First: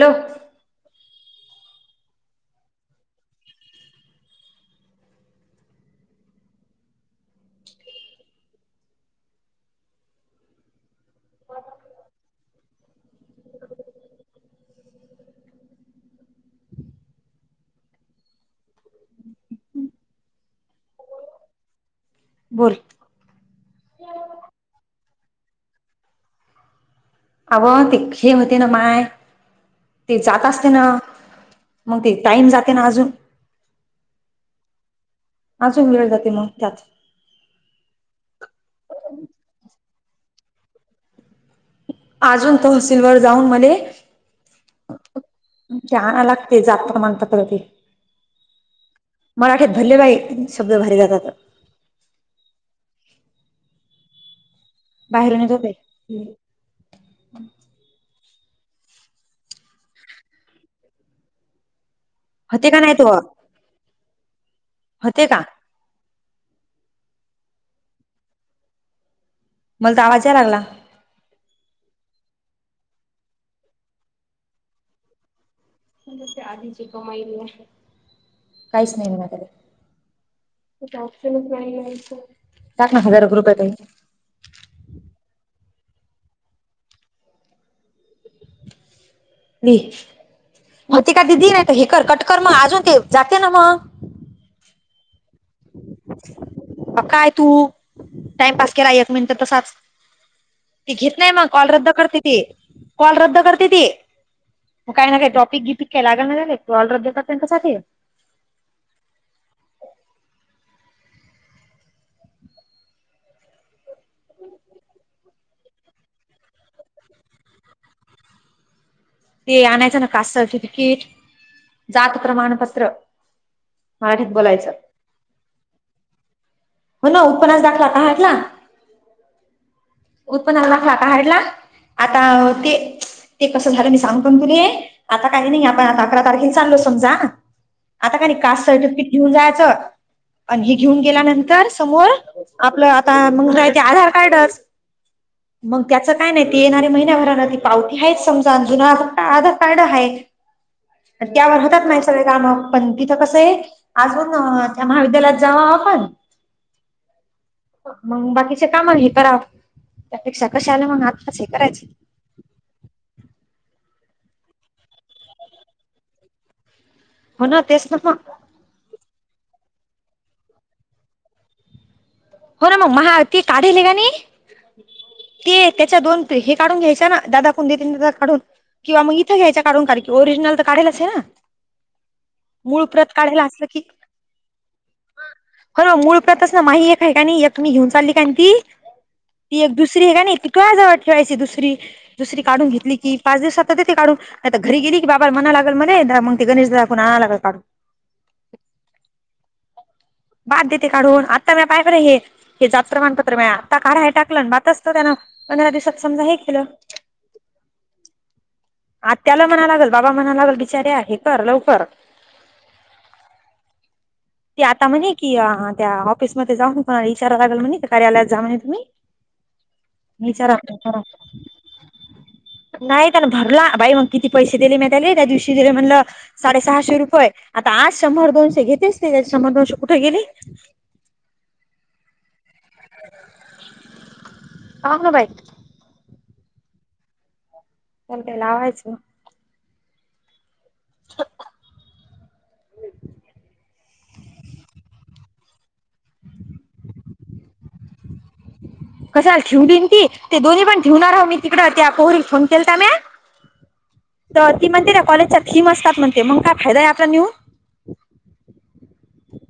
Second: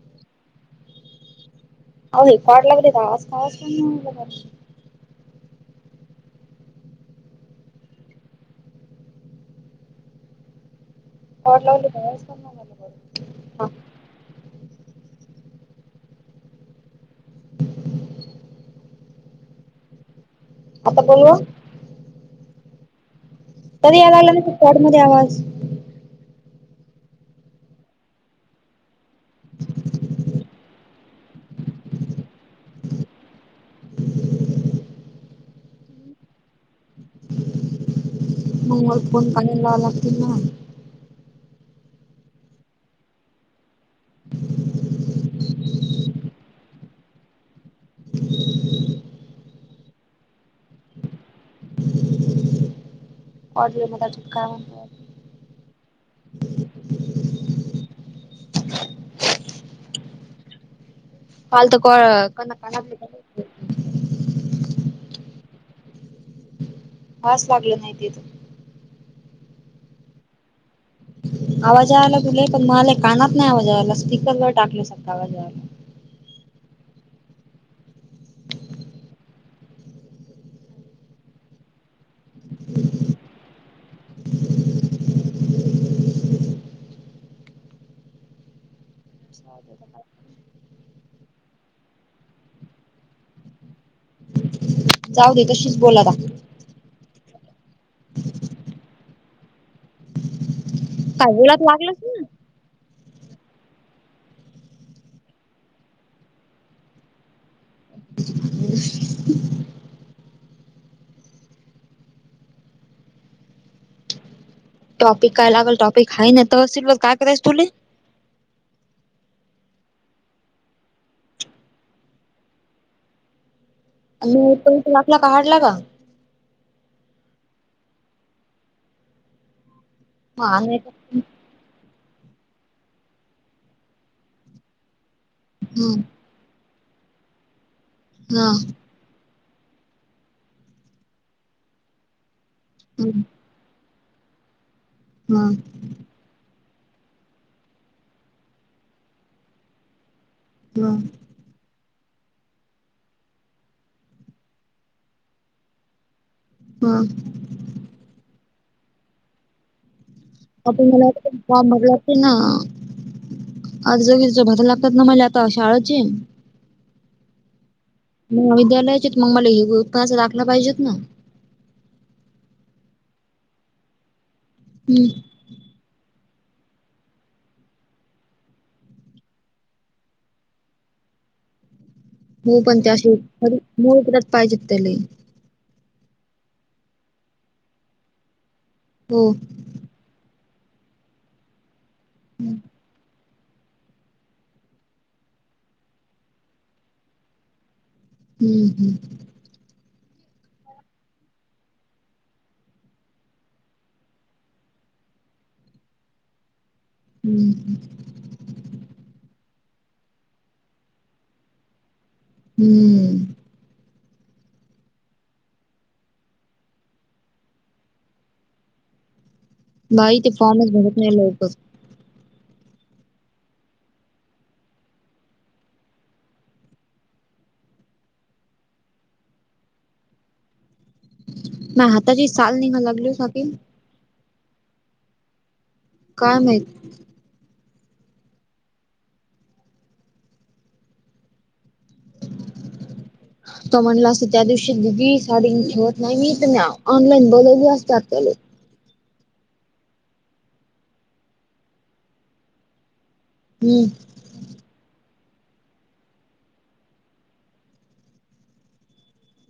Hello अं हे कटंलाग रे आंज, आंज पणं होटलं जासंक आंता बोलूं? बोलं. तरी यायंलागंला नां तरी कोर्टमध्यें आवांज. आंव ते धीकशे होतं नां मांय. ते जातं असते नां! मंग ते टाईम जाते नां अजूंन. अजूंन वेळं जाते मंग त्यांत. फोन वर फोन बंद झाला की नाय. अजून तहसीलवर जाऊन म्हणे छान लागते, जातो म्हणतात ते. मराठीत भरले बाई सगळ भारीला जात. [unintelligible] काय म्हणतात? बाहेरून येत होते. हम्म फालतू कोण कना होते का कना [inaudible] नाही तो होते का? खास लागल नाही तिथं. मला तर आवाज याय लागला. आवाज यायलागले पण मला कानात नाही आवाजायला स्पीकर वर टाकले सारखा आवाज यायला. पण तुमची आधीची कमाईली आहे. काहीच नाही माझ्याकडे. इथं ऑप्शनच नाही ना इथं. टाक ना हजारो ग्रुप आहे तो. दे मग ते काय दिदी नाही हे कर कटकर मग अजून ते जाते ना मग? जाऊ दे तशीच बोल आता. म काय तू टाइमपास केला एक मिनिट तसाच. ते घेत नाही काय मग बोलात कॉल रद्द लागलंच ना करते ती, कॉल रद्द करते ते. मग काय न काय टॉपिक गिपिक केला ग म्हणे ते कॉल रद्द कर त्यांच्यासाठी. हम टॉपिक काय लागेल टॉपिक आहे ना तर [unintelligible] काय करायच तुली? ते आणायचं ना कास्ट सर्टिफिकेट, जात प्रमाणपत्र. मराठीत हो बोलायचं पण तो आपला काढला का. हो ना उत्पन्नाचा दाखला काढला. हा उत्पन्नाचा नाही दाखला काढला? आता ते, ते कसं झालं मी सांगून काय तुले? आता काही नाही आपण अकरा तारखेला चाललो समजा आता काय नाही हा कास्ट सर्टिफिकेट घेऊन जायचं आणि हे घेऊन गेल्यानंतर समोर आपलं हा आता मग जाय ते आधार कार्डच. हा. मग त्याचं काय नाही ते येणाऱ हाय महिन्याभरान ती पावती आहेच समजा जुन आधा आधार कार्ड आहे. हम्म. आणि त्यावर होतात ना ही सगळे काम, पण तिथं कसं आहे अजून त्या महाविद्यालयात जाव आपण हा. मग मंग बाकीचे काम हे करावं त्यापेक्षा कशाला मग आत्ताच हे करायचे. ते ना अर्ज बिर्ज भरून लागतात ना मला आता शाळची. हो ना तेच ना म विद्यालयाचे मग मला हे [unintelligible] दाखलं पाहिजेत ना हो ना मग महाआरती काढली का नाही हम्म. ते त्याच्या दोन हे काढून घ्यायच्या ना दादा कोण देतात तीन दादा काढून किंवा मग इथे घ्यायच्या काढून कारण की ओरिजिनल तर काढालच ना. म पण मूळ प्रत त्याशी काढायला असलं [unintelligible] पाहिजे त्याली. होर मूळ प्रतच ना माही एक काय का एक मी घेऊन चालली काय ती हो. एक दुसरी हे काय ना इतका्या जवळ ठेवायची दुसरी, दुसरी हम्म काढून घेतली की पाच दिवस सातात ते काढून, नाही तर घरी गेली की बाबालाणा लागल मणे मग ते गणेश दाखून आण लागल काढून. हम्म हम्म. बाद देते काढून, आत्ता म्या पायबरं हे हे जात प्रमाणपत्र मिळा, आता काढाय टाकलं मातचत त्यान, पंधरा दिवसात समजा हे केलं. हम्म. आत्याला म्हणा लागल बाबा म्हणा लागल, बिचार्या हे कर लवकर. हम्म. ते आता म्हणे की त्या ऑफिसमध्ये जाऊन को इचारा लागल म्हणे कार्यालयात जा म्हणे तुम्ही बाई ते फॉर्मच विचारा भरत नाही लोकं नाही त्यान भरला, बाई मग किती पैसे दिले मी त्याले त्या दिवशी दिले म्हणलं साडे सहाशे रुपये्, आता आज शंभर दोनशे घेतेच, शंभर दोनशे कुठे गेले मा हताची साल निघा लागली काकी अंग ना बाई काय माहित‌. पण ते लावायचं. [inaudible] म्हणलं असं त्या दिवशी दिदी साडी ठेवत नाही मी, तर ऑनलाईन बोलवली असतं त्याले कशाला ठेवलीन की ते [unintelligible] दोन् पण ठेव आहो मी तिकडं त्या कोहरीत फोन केलता म हम्म. तर ती म्हणते र कॉलेजच्या थीम असतात म्हणते, मग काय फायदा आहे आपला नेऊन.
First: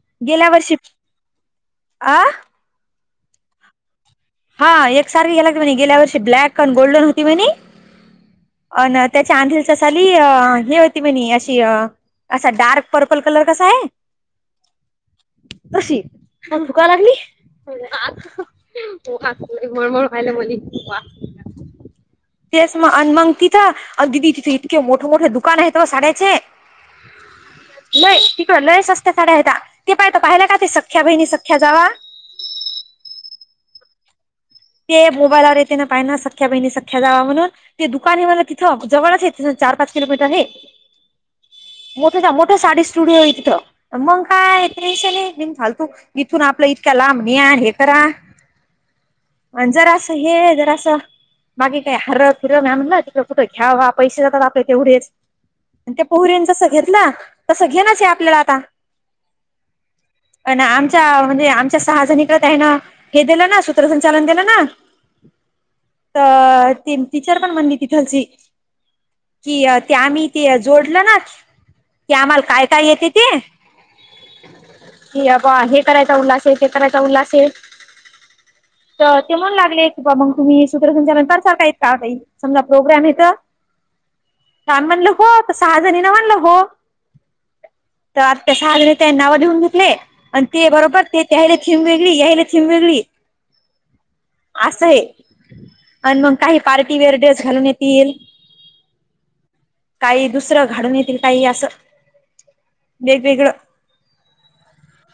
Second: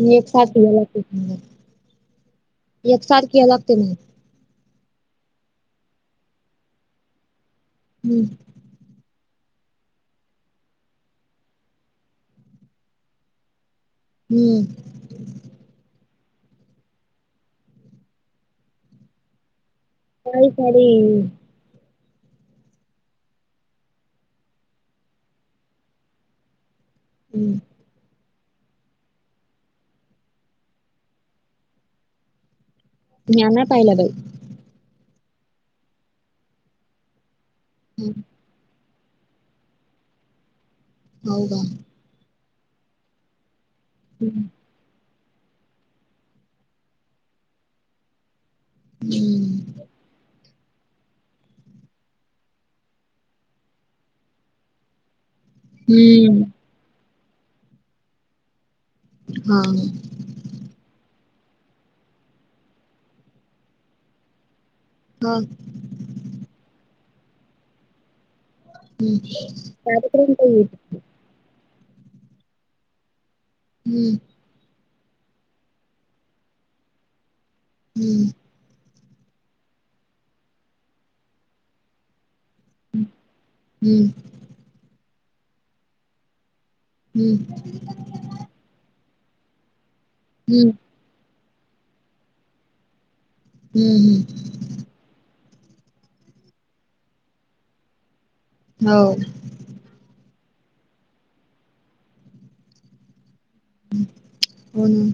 मी एक गेल्या साथ वर्षी झाला आ [unintelligible] एक सारखी लागते महा. हा एक सारखे गेला की म्हणे गेल्या वर्षी ब्लॅक अ आणि गोल्डन होती म्हणे. हम्म. अ ना त्याच्या आंधलचा साली, हे होती म्हणे अशी अ असा डार्क पर्पल कलर कसा आहे हम्म. तशी,, अग थुका लागली पोहा म्हणजे मळमळ व्हायला काही मली, सारी पोहा तेच अन मंग तीथं, आणि ददी तिथं इतके मोठं मोठं दुकान आहे ओ साडेचे. हम्म. लय तिकडं लय सस्त्या साड्या आहेता,, ते पाहिता पाहिलय काय ते सख्या बहिणी सख्या जावा. म्या नाही पाहिला बाई. ते मोबाईलवर येत ना पाहि ना सख्या बहिणी सख्या जावा म्हणून,, ते दुकानी मला थ जवळच इथनं चार पाच किलोमीटर हे. हो का. मोठ्याच्या मोठे साडी स्टुडिओ ईथं, न मंग हम्म काय ते कशाला येतील फालतूक, इथून आपला इतका लांब ने आण हे करा हम्म. आणि जर असं हे जर असं बाकी काही हरं फिरं म्या म्हणलं तिकडं कुठं घ्यावंवाव पैसे जातात आपले तेवढेच. आन त्या हम्म पोरीच जसं घेतलं, तसं घेनाच आपल्याला आता. हा. पण आमच्या म्हणजे आमच्या सहाजणीकडं, त्या हेन हे दिलं ना, सूत्रसंचालन दिलं ना हा. हा. तर ती टीचर पण बनली तिथलची. हम्म ती, ते आम्ही कार्यक्रम काही ते येत जोडल ना की आम्हाला काय काय येते ते? हम्म. कि अ हे करायचा उल्हास आहे, ते करायचा उल्हास आहे. हम्. तर ते म्हणू लागले की, बाबा मग तुम्ही सूत्रसंचालन करताल काय? इतकं आहे. समजा प्रोग्राम आहे इथं. हम्म आम्ही म्हणलं हो, त्या सहा जणीना म्हणलं हो. हम्म. तर आ सहाजने, त्यांनी नाव लिहून घेतले. आणि ते हम्म बरोबर ते त्याहेला थीम वेगळी, ह्यायेला थीम वेगळी हम्म हम्. असं आहे आणि मग काही, पार्टीवेअर ड्रेस घालून येतील. हो. काही दुसरं घाडून येतील, काही असं वेगवेगळं. हो ना.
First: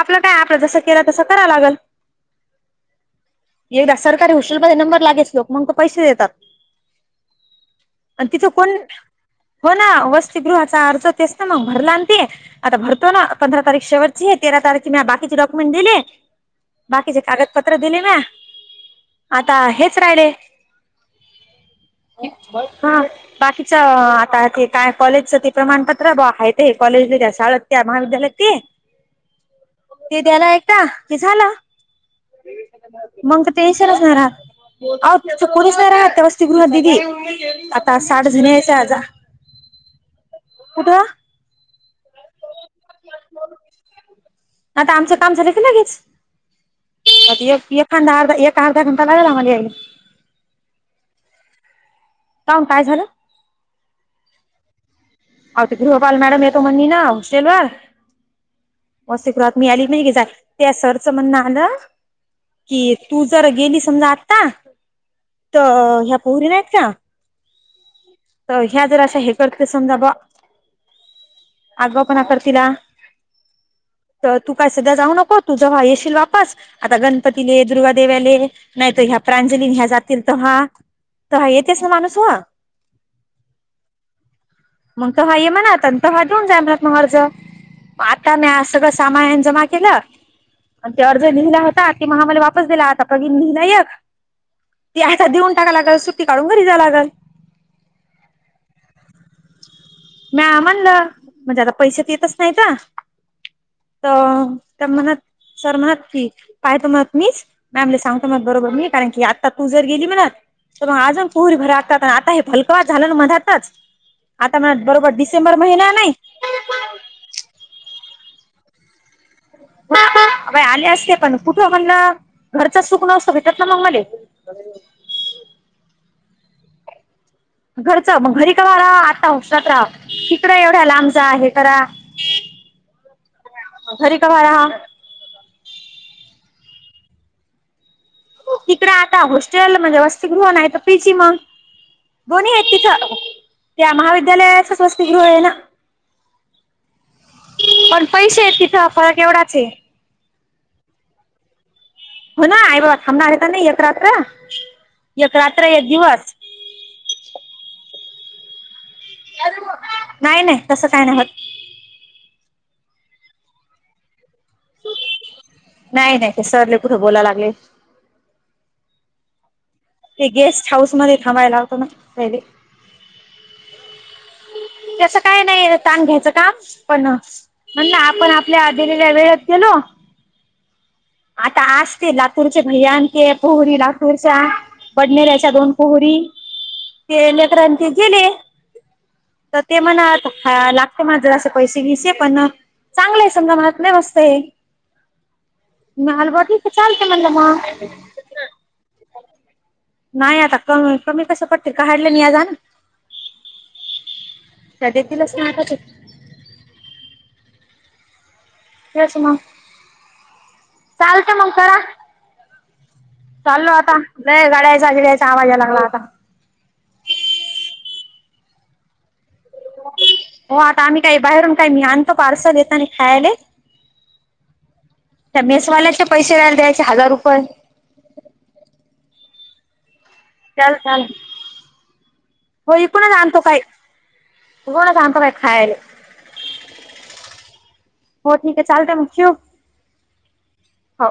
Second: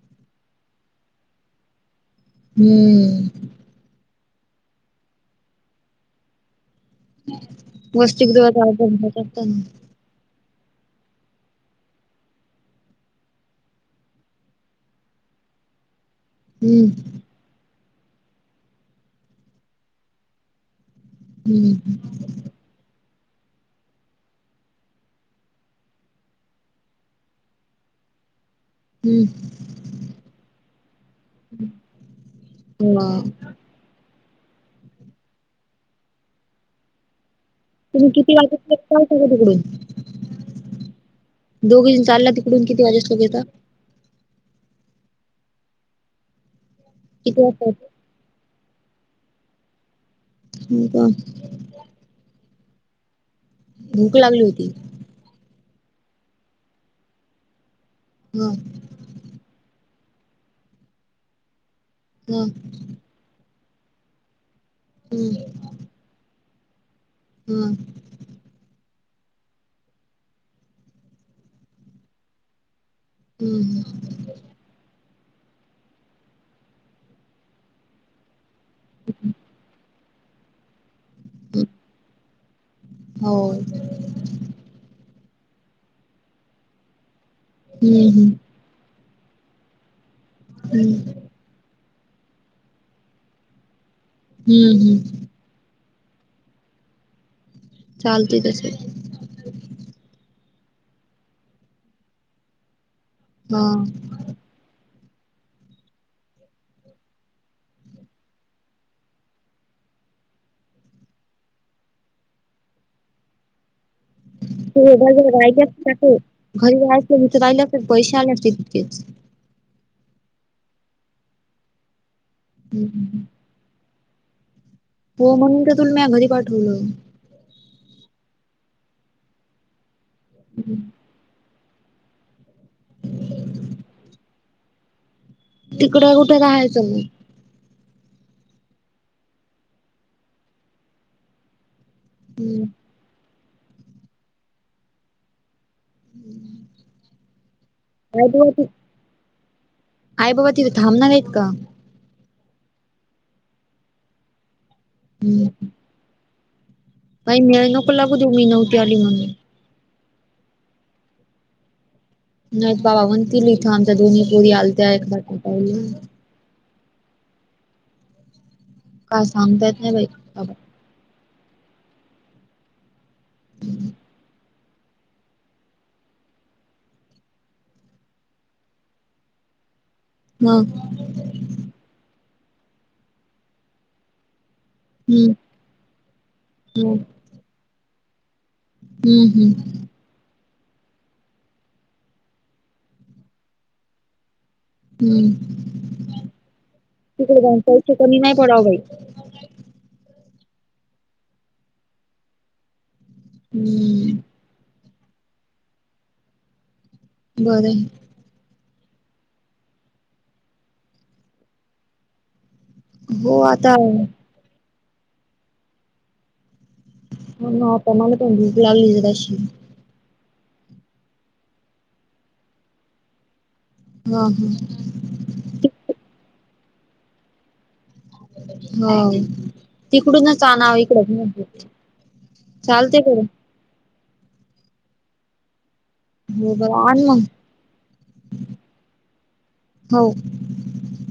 आपलं काय? आपलं जसं केलं, तसं करावं लागेल. हम्. एकदा सरकारी हॉस्टेलमध्ये नंबर लागेच लोक मंग तो पैसे देतात. आणि तिथं वसतिगृहाचा कोण? अभ्यास करता हो ना वस्त तीगृहाचा अर्ज तेच ना, मग भरलान ते. आता भरतो ना, पंधरा तारीख शेवटची आहे. तेरा तारखे, म बाकीचे डॉक्युमेंट दिले. हम्म बाकीचे कागद पत्र दिले ना, आता हेच राहिले. हम्म. हा. बाकीचं आता ते काय? कॉलेजचं ते प्रमाणपत्र बुआ आहे ते कॉलेज, त्या शाळेत, त्या महाविद्यालयात ते हम्म. ते त्याला ऐकता, ते झालं. हा मंग ते टेंशनच नाही रहात. आओ तिथं कोणीच नाही रहात, त्या वस्तीगृहात दिदी. आता तुम्ही साठ किती जणी वाजता, निघू यायच्या आज शकता असं तिकडून? कुठं दोघीजण चालला, तिकडून किती वाजेस् तोवर येता? आता आमचं, काम झालं की लगेच. किती आता वाजता एक येता एखांदा, अर्धा एक अर्धा घंटा लागेला आमाला याईला. हो का? काऊन, काय झालं? भूक लागली होती. आहो, ते गृहपाल मॅडाम येतो म्हणली ना हॉस्टेलवर? हम्, वस्तीगृहात मी आली नाही क झा त्या सरचं म्हणण आलं की, तू जर गेली समजा आता, हम्म तर ह्या पोरी नाहीत का? हम्. तर ह्या जर अशा, हे करते समजा बुआ आगाव पणा करतीला, हम्म हम तर तू काय सध्या जाऊ नको तू जेव्हा येशील वापस आता गणपतीले दुर्गादेव्याले नाही तर ह्या हम्म प्रांजली अण ह्या जातील तेव्हा तेव्हा येतेस ना माणसूव. हो मग तेव्हा ये म्हण आता तेव्हा घेऊन जा मग मज हम्म हम्म आता मी असं कस तमा एन जमा केलं [unintelligible] हम्म लिहिला होता ते मला म्हणले वापस दिला आता [unintelligible] लहिलं यक हम्म ते हम्म आता देऊन [unintelligible] सुट्टी काढून घरी जावं लागल. चालतय तस. मी आ म्हणलं म्हणजे आता पैशात येतच नाहीता हा तर त्या म्हणत सर म्हणत की पाय दमत नहीस, मॅ म्हणलं सांगतो मग बरोबर मी कारण की आता तू जर गेली म्हणत तर अजून पुरी भर आता आणि आता हे फलकवा झालं ना मधातच आता [unintelligible] म्हणत घरी बरोबर डिसेंबर रायला महिना नाही असगते पैसे आला असते तकेच बाई आले असते पण कुठं म्हणलं घरचं सुख हम्म. नसतं भेटत ना मग मले. हो म्हणून का तुला मी घरी पाठवलं. घरचं मग घरी कवा राहा आता उक्षात राहाव तिकड हम्म. एवढ्या लांब हे करा घरी कवा रहा. तिकड कुठे राहायचं मग? तिकडें आता हॉस्टेल म्हणजे वसतिगृह नाही तर पी सी मग, दोन्ही हम्म. आहेत तिथं त्या महाविद्यालयातच वसतिगृह आहे ना. पण आई पैसे बाबा आहेत ति तिथं फरक एवढाच आहे. आई बाबा तिथे थांबणार आहेत का? हो ना आई बाबा थांबणार आहेत ना एक रात्र एक रात्र एक दिवस. काही मेळ नको लागू देऊ मी नव्हती आली म्हणून, नाही नाही तसं काय नाही होत. नाही बाबा म्हणतील इथं आमच्या दोन्ही पोरी आलत्या एकदा भेटाय म्हणून, नाही नाही ते सर लयी [unintelligible] लागले काय सांगता येत नाही बाई. ते बाबा गेस्ट हाऊसमध्ये थांबायला होत ना पहिले, हम्म त्याच काय नाही ताण घ्यायचं काम पण म्हणलं आपण आपल्या दिलेल्या वेळेत गेलो मग आता आज ते लातूरचे भैया आणि ते पोरी लातूरच्या हम्म बडनेऱ्याच्या दोन पोरी हम्म ते लेकरं अण ते गेले हम्म हम्म मणा आता हा लागते माझं असे पैसे विसे पण चांगले आहे समजा महात नाही मस्तहे. हम्म मला बाकी तर चालते म्हटल मग, मी नाही [unintelligible] नाही आता कमी कमी कसं पडतील का काढलंय नी आजाना हम्म त्या देतीलच ना आता ते, बरं याचं मग, चालतंय मग करा हो चालो आता हो लय गाड्यायचा घिडयचा आवाज यायला लागला आता. हं पण मला तर भूक लागली तशी हों आता आम्ही कायी बाहेरून काही मी आणतो पार्सल येतानी खायाले हां हां. त्या मेसवाल्याचे पैसे व्याल्याचे पैसे एक द्यायचे हजार रुपये. हों तिकडूनच चाल आणावा चाल इकड हुं चालतेयकड रोज आणतो बाय खायले हो बर आण मग हों ठीकयं चालतंय मग ठेवू? हो. हों.